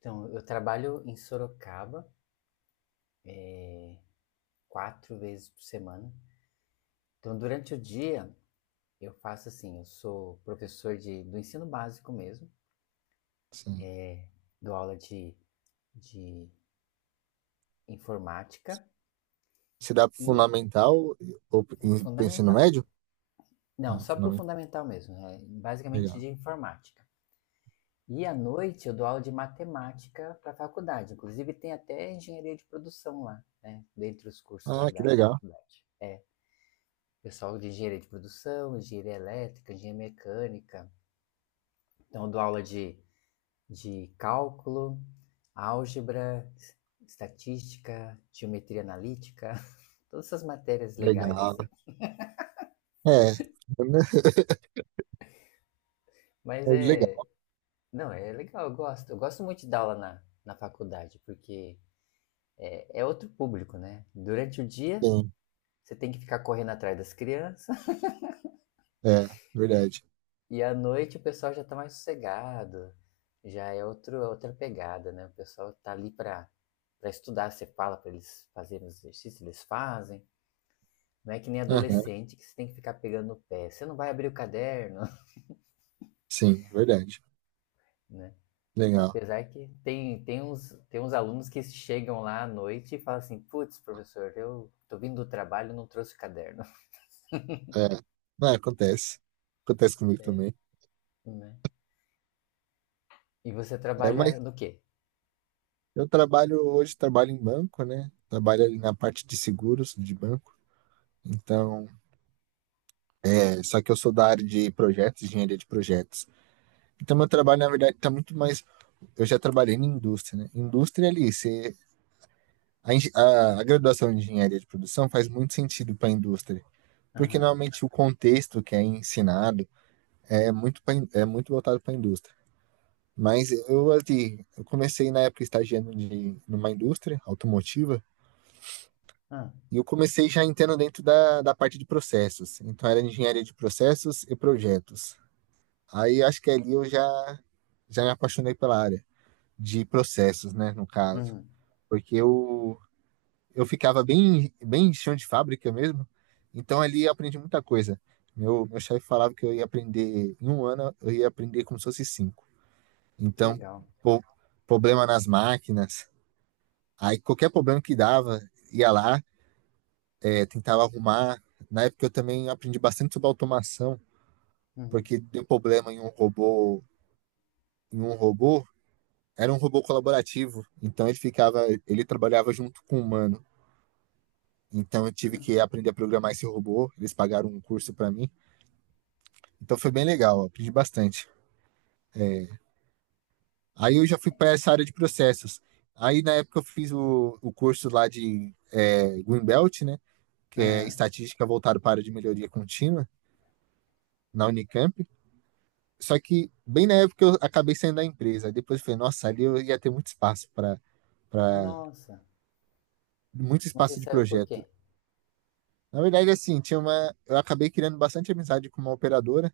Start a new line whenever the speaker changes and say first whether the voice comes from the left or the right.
left: Então, eu trabalho em Sorocaba quatro vezes por semana. Então, durante o dia, eu faço assim: eu sou professor do ensino básico mesmo,
right: Sim.
left: é, dou aula de informática
right: Se dá pro
left: e
right: fundamental ou
left: o
right: pro ensino
left: fundamental.
right: médio?
left: Não,
right: Ah,
left: só para o
right: fundamental.
left: fundamental mesmo, né? Basicamente
right: Legal.
left: de informática. E à noite eu dou aula de matemática para a faculdade. Inclusive tem até engenharia de produção lá, né? Dentre os cursos lá
right: Ah, que
left: da
right: legal.
left: faculdade. Pessoal de engenharia de produção, engenharia elétrica, engenharia mecânica. Então, eu dou aula de cálculo, álgebra, estatística, geometria analítica, todas essas matérias legais,
right: Legal.
left: assim.
right: É.
left: Mas
right: É, legal.
left: é. Não, é legal, eu gosto. Eu gosto muito de dar aula na faculdade, porque é outro público, né? Durante o dia,
right: Sim.
left: você tem que ficar correndo atrás das crianças.
right: É, verdade.
left: E à noite o pessoal já tá mais sossegado, já é outra pegada, né? O pessoal tá ali pra estudar, você fala pra eles fazerem os exercícios, eles fazem. Não é que nem
right: Aham.
left: adolescente que você tem que ficar pegando no pé. Você não vai abrir o caderno,
right: Sim, verdade.
left: né?
right: Legal.
left: Apesar que tem uns alunos que chegam lá à noite e falam assim, putz, professor, eu tô vindo do trabalho e não trouxe o caderno,
right: É. Não, acontece. Acontece comigo
left: acontece.
right: também.
left: Né? E você
right: É,
left: trabalha
right: mas
left: no quê?
right: eu trabalho hoje, trabalho em banco, né? Trabalho ali na parte de seguros de banco. Então, só que eu sou da área de projetos, engenharia de projetos. Então, meu trabalho, na verdade, está muito mais eu já trabalhei na indústria, né? Indústria ali, você, a graduação de engenharia de produção faz muito sentido para a indústria, porque
left: Aham,
right: normalmente o contexto que é ensinado é muito, pra é muito voltado para a indústria. Mas eu, assim, eu comecei na época estagiando numa indústria automotiva,
left: uhum. Ah,
right: e eu comecei já entrando dentro da parte de processos. Então era engenharia de processos e projetos. Aí acho que ali eu já me apaixonei pela área de processos, né, no caso.
left: uhum,
right: Porque eu ficava bem, bem chão de fábrica mesmo, então ali eu aprendi muita coisa. Meu chefe falava que eu ia aprender, em um ano eu ia aprender como se fosse cinco.
left: que
right: Então,
left: legal.
right: pô, problema nas máquinas, aí qualquer problema que dava, ia lá, tentava arrumar. Na época eu também aprendi bastante sobre automação,
left: Uhum,
right: porque deu problema em um robô, era um robô colaborativo, então ele ficava, ele trabalhava junto com o humano. Então eu tive
left: aham.
right: que aprender a programar esse robô, eles pagaram um curso para mim. Então foi bem legal, aprendi bastante. Aí eu já fui para essa área de processos. Aí na época eu fiz o curso lá de Greenbelt, né? Que é estatística voltada para a área de melhoria contínua na Unicamp. Só que bem na época eu acabei saindo da empresa. Aí depois eu falei, nossa, ali eu ia ter muito espaço para
left: Nossa,
right: muito
left: mas você
right: espaço de
left: saiu por
right: projeto.
left: quê?
right: Na verdade, assim, tinha uma. Eu acabei criando bastante amizade com uma operadora.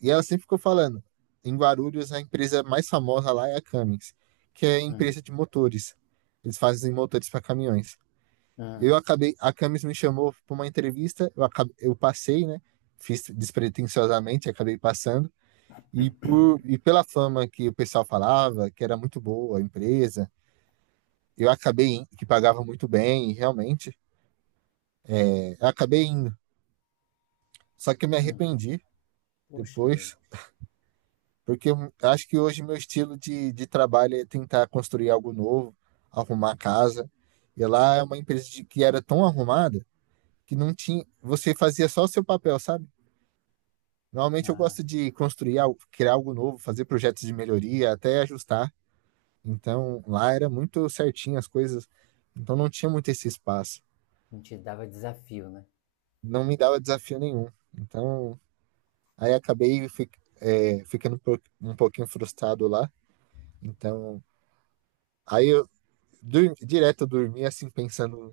right: E ela sempre ficou falando, em Guarulhos a empresa mais famosa lá é a Cummins, que é a
left: Hum,
right: empresa de motores. Eles fazem motores para caminhões.
left: hum,
right: Eu acabei, a Cummins me chamou para uma entrevista, eu passei, né? Fiz despretensiosamente, acabei passando. E pela fama que o pessoal falava, que era muito boa a empresa, eu acabei que pagava muito bem, e realmente, eu acabei indo. Só que eu me
left: hum.
right: arrependi
left: Puxa vida.
right: depois, porque eu acho que hoje meu estilo de trabalho é tentar construir algo novo, arrumar a casa. E lá é uma empresa de- que era tão arrumada que não tinha, você fazia só o seu papel, sabe? Normalmente eu
left: Ah,
right: gosto de construir, algo- criar algo novo, fazer projetos de melhoria, até ajustar. Então lá era muito certinho as coisas, então não tinha muito esse espaço.
left: não te dava desafio, né?
right: Não me dava desafio nenhum. Então aí acabei fi- é, ficando um po- um pouquinho frustrado lá. Então aí eu direto eu dormia assim pensando,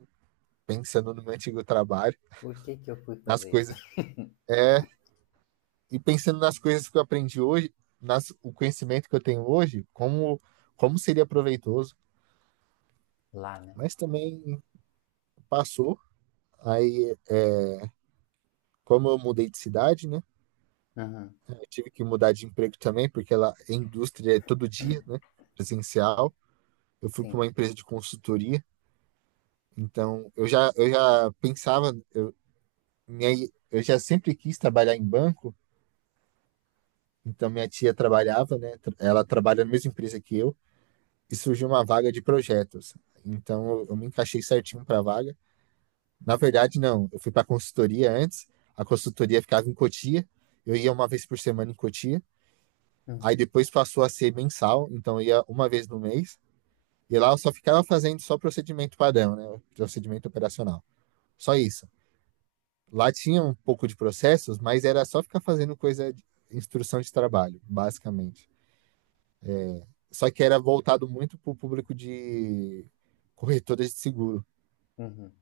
right: pensando no meu antigo trabalho,
left: Por que que eu fui
right: nas
left: fazer isso?
right: coisas. É, e pensando nas coisas que eu aprendi hoje, nas, o conhecimento que eu tenho hoje, como, como seria proveitoso.
left: Lá, né?
right: Mas também passou. Aí, como eu mudei de cidade, né?
left: Uhum,
right: Eu tive que mudar de emprego também, porque ela, a indústria é todo dia, né? Presencial. Eu fui para
left: sim.
right: uma empresa de consultoria. Então, eu já pensava, minha, eu já sempre quis trabalhar em banco. Então, minha tia trabalhava, né? Ela trabalha na mesma empresa que eu, e surgiu uma vaga de projetos. Então, eu me encaixei certinho para a vaga. Na verdade, não, eu fui para a consultoria antes, a consultoria ficava em Cotia, eu ia uma vez por semana em Cotia, aí
left: Uhum,
right: depois passou a ser mensal, então eu ia uma vez no mês, e lá eu só ficava fazendo só procedimento padrão, né? Procedimento operacional. Só isso. Lá tinha um pouco de processos, mas era só ficar fazendo coisa de instrução de trabalho, basicamente. Só que era voltado muito para o público de corretoras de seguro.
left: uhum.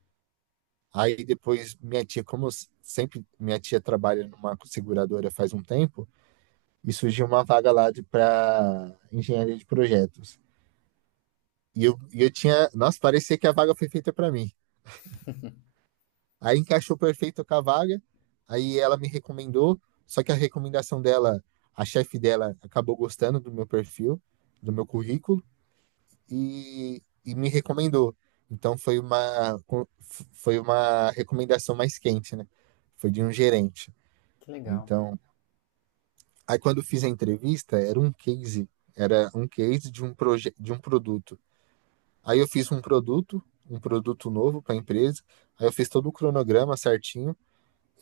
right: Aí depois minha tia, como eu sempre minha tia trabalha numa seguradora faz um tempo, e surgiu uma vaga lá para engenharia de projetos. E eu tinha, nossa, parecia que a vaga foi feita para mim. Aí encaixou perfeito com a vaga, aí ela me recomendou, só que a recomendação dela, a chefe dela acabou gostando do meu perfil, do meu currículo e me recomendou. Então foi uma recomendação mais quente, né? Foi de um gerente.
left: Que legal.
right: Então, aí quando eu fiz a entrevista, era um case de um proje de um produto. Aí eu fiz um produto novo para a empresa. Aí eu fiz todo o cronograma certinho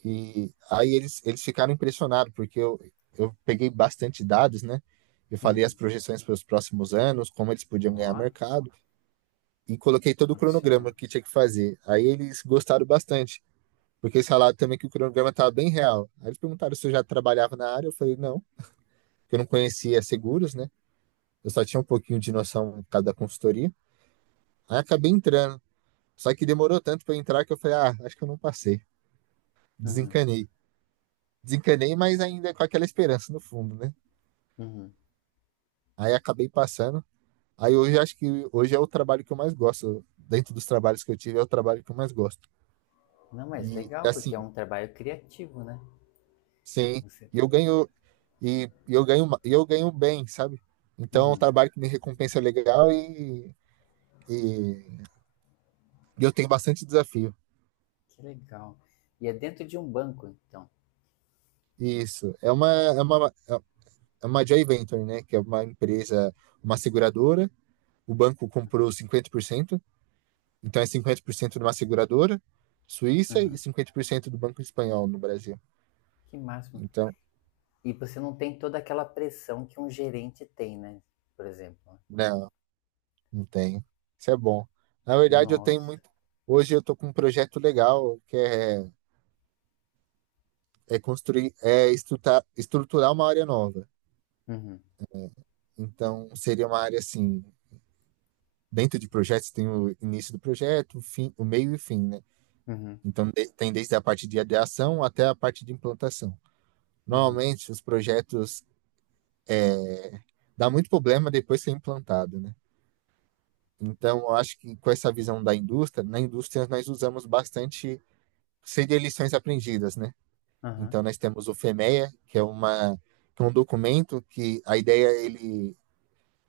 right: e aí eles ficaram impressionados porque eu peguei bastante dados, né? Eu falei as
left: Uhum.
right: projeções para os próximos anos, como eles podiam ganhar
left: Ó,
right: mercado. E coloquei todo o
left: profissional.
right: cronograma que tinha que fazer. Aí eles gostaram bastante, porque eles falaram também que o cronograma estava bem real. Aí eles perguntaram se eu já trabalhava na área, eu falei não, que eu não conhecia seguros, né? Eu só tinha um pouquinho de noção por causa da consultoria. Aí acabei entrando. Só que demorou tanto para entrar que eu falei, ah, acho que eu não passei.
left: Uhum,
right: Desencanei. Desencanei, mas ainda com aquela esperança no fundo, né?
left: uhum.
right: Aí acabei passando. Aí hoje acho que hoje é o trabalho que eu mais gosto. Dentro dos trabalhos que eu tive, é o trabalho que eu mais gosto.
left: Não, mas
right: E
left: legal, porque é
right: assim,
left: um trabalho criativo, né?
right: sim,
left: Você.
right: e eu ganho e, eu ganho, e eu ganho bem, sabe? Então, é um
left: Uhum.
right: trabalho que me recompensa legal e, e eu tenho bastante desafio.
left: Que legal. E é dentro de um banco, então.
right: Isso. É uma, é uma, é é uma joint venture, né? Que é uma empresa, uma seguradora. O banco comprou 50%, então é 50% de uma seguradora suíça e
left: Uhum.
right: 50% do banco espanhol no Brasil.
left: Que máximo.
right: Então,
left: E você não tem toda aquela pressão que um gerente tem, né? Por exemplo. Né?
right: não, não tenho. Isso é bom. Na verdade, eu tenho
left: Nossa.
right: muito. Hoje eu tô com um projeto legal que é é construir, é estruturar, uma área nova.
left: Uhum,
right: Então, seria uma área assim, dentro de projetos tem o início do projeto, o fim, o meio e o fim, né?
left: uhum,
right: Então, de- tem desde a parte de ideação até a parte de implantação.
left: uhum,
right: Normalmente, os projetos dá muito problema depois que é implantado, né? Então, eu acho que com essa visão da indústria, na indústria nós usamos bastante, seria lições aprendidas, né? Então,
left: aham.
right: nós temos o FEMEA, que é uma que é um documento que a ideia é ele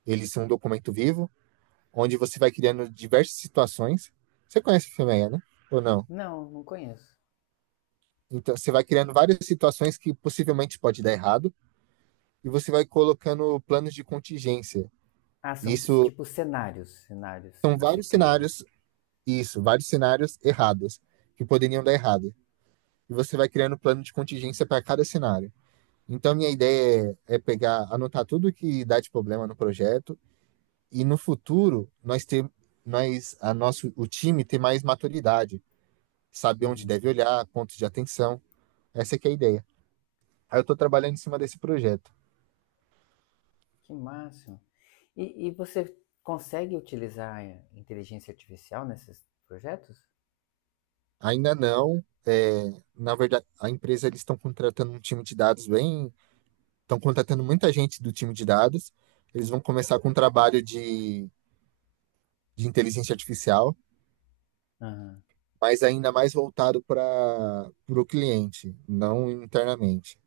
right: ele ser um documento vivo, onde você vai criando diversas situações. Você conhece o filme né? Ou não?
left: Não, não conheço.
right: Então, você vai criando várias situações que possivelmente pode dar errado e você vai colocando planos de contingência.
left: Ah, são
right: Isso,
left: tipo cenários, cenários
right: são
left: que você
right: vários
left: cria, né?
right: cenários, isso, vários cenários errados que poderiam dar errado. E você vai criando plano de contingência para cada cenário. Então, minha ideia é, é pegar, anotar tudo que dá de problema no projeto e no futuro nós ter, nós, a nosso, o time ter mais maturidade, saber onde
left: Uhum.
right: deve olhar, pontos de atenção. Essa é que é a ideia. Aí eu estou trabalhando em cima desse projeto.
left: Que máximo. E você consegue utilizar a inteligência artificial nesses projetos?
right: Ainda não, na verdade, a empresa eles estão contratando um time de dados bem, estão contratando muita gente do time de dados. Eles vão começar com um trabalho de inteligência artificial,
left: Aham.
right: mas ainda mais voltado para o cliente, não internamente.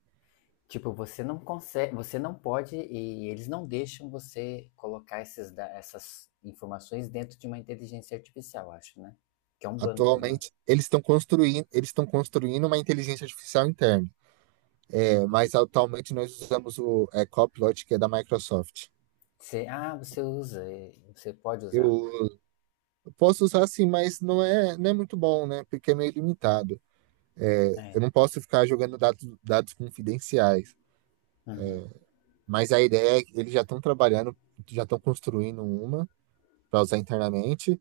left: Tipo, você não consegue, você não pode e eles não deixam você colocar essas informações dentro de uma inteligência artificial, acho, né? Que é um banco, né?
right: Atualmente, eles estão construindo uma inteligência artificial interna. É, mas atualmente nós usamos o Copilot, que é da Microsoft.
left: Você, ah, você usa, é, você pode usá-lo.
right: Eu posso usar sim, mas não é muito bom, né? Porque é meio limitado.
left: É.
right: Eu não posso ficar jogando dados confidenciais.
left: Uhum.
right: Mas a ideia é que eles já estão trabalhando, já estão construindo uma para usar internamente.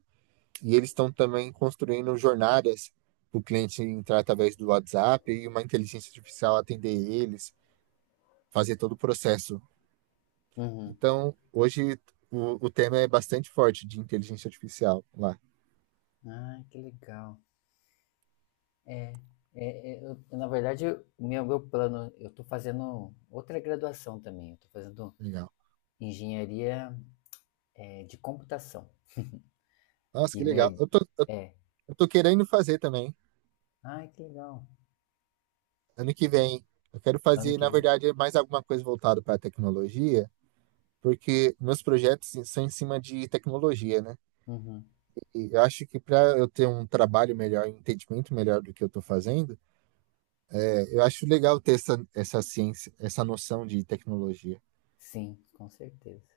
right: E eles estão também construindo jornadas para o cliente entrar através do WhatsApp e uma inteligência artificial atender eles, fazer todo o processo.
left: Uhum.
right: Então, hoje o tema é bastante forte de inteligência artificial lá.
left: Ah, que legal. É, Na verdade, o meu plano, eu estou fazendo outra graduação também. Eu estou fazendo
right: Legal.
left: engenharia, é, de computação.
right: Nossa,
left: E
right: que
left: minha,
right: legal.
left: i-
right: Eu tô, eu,
left: é.
right: eu tô querendo fazer também.
left: Ai, que legal.
right: Ano que vem. Eu quero
left: Ano
right: fazer,
left: que
right: na
left: vem.
right: verdade, mais alguma coisa voltada para a tecnologia, porque meus projetos são em cima de tecnologia, né?
left: Uhum.
right: E eu acho que para eu ter um trabalho melhor, um entendimento melhor do que eu estou fazendo, eu acho legal ter essa ciência, essa noção de tecnologia.
left: Sim, com certeza.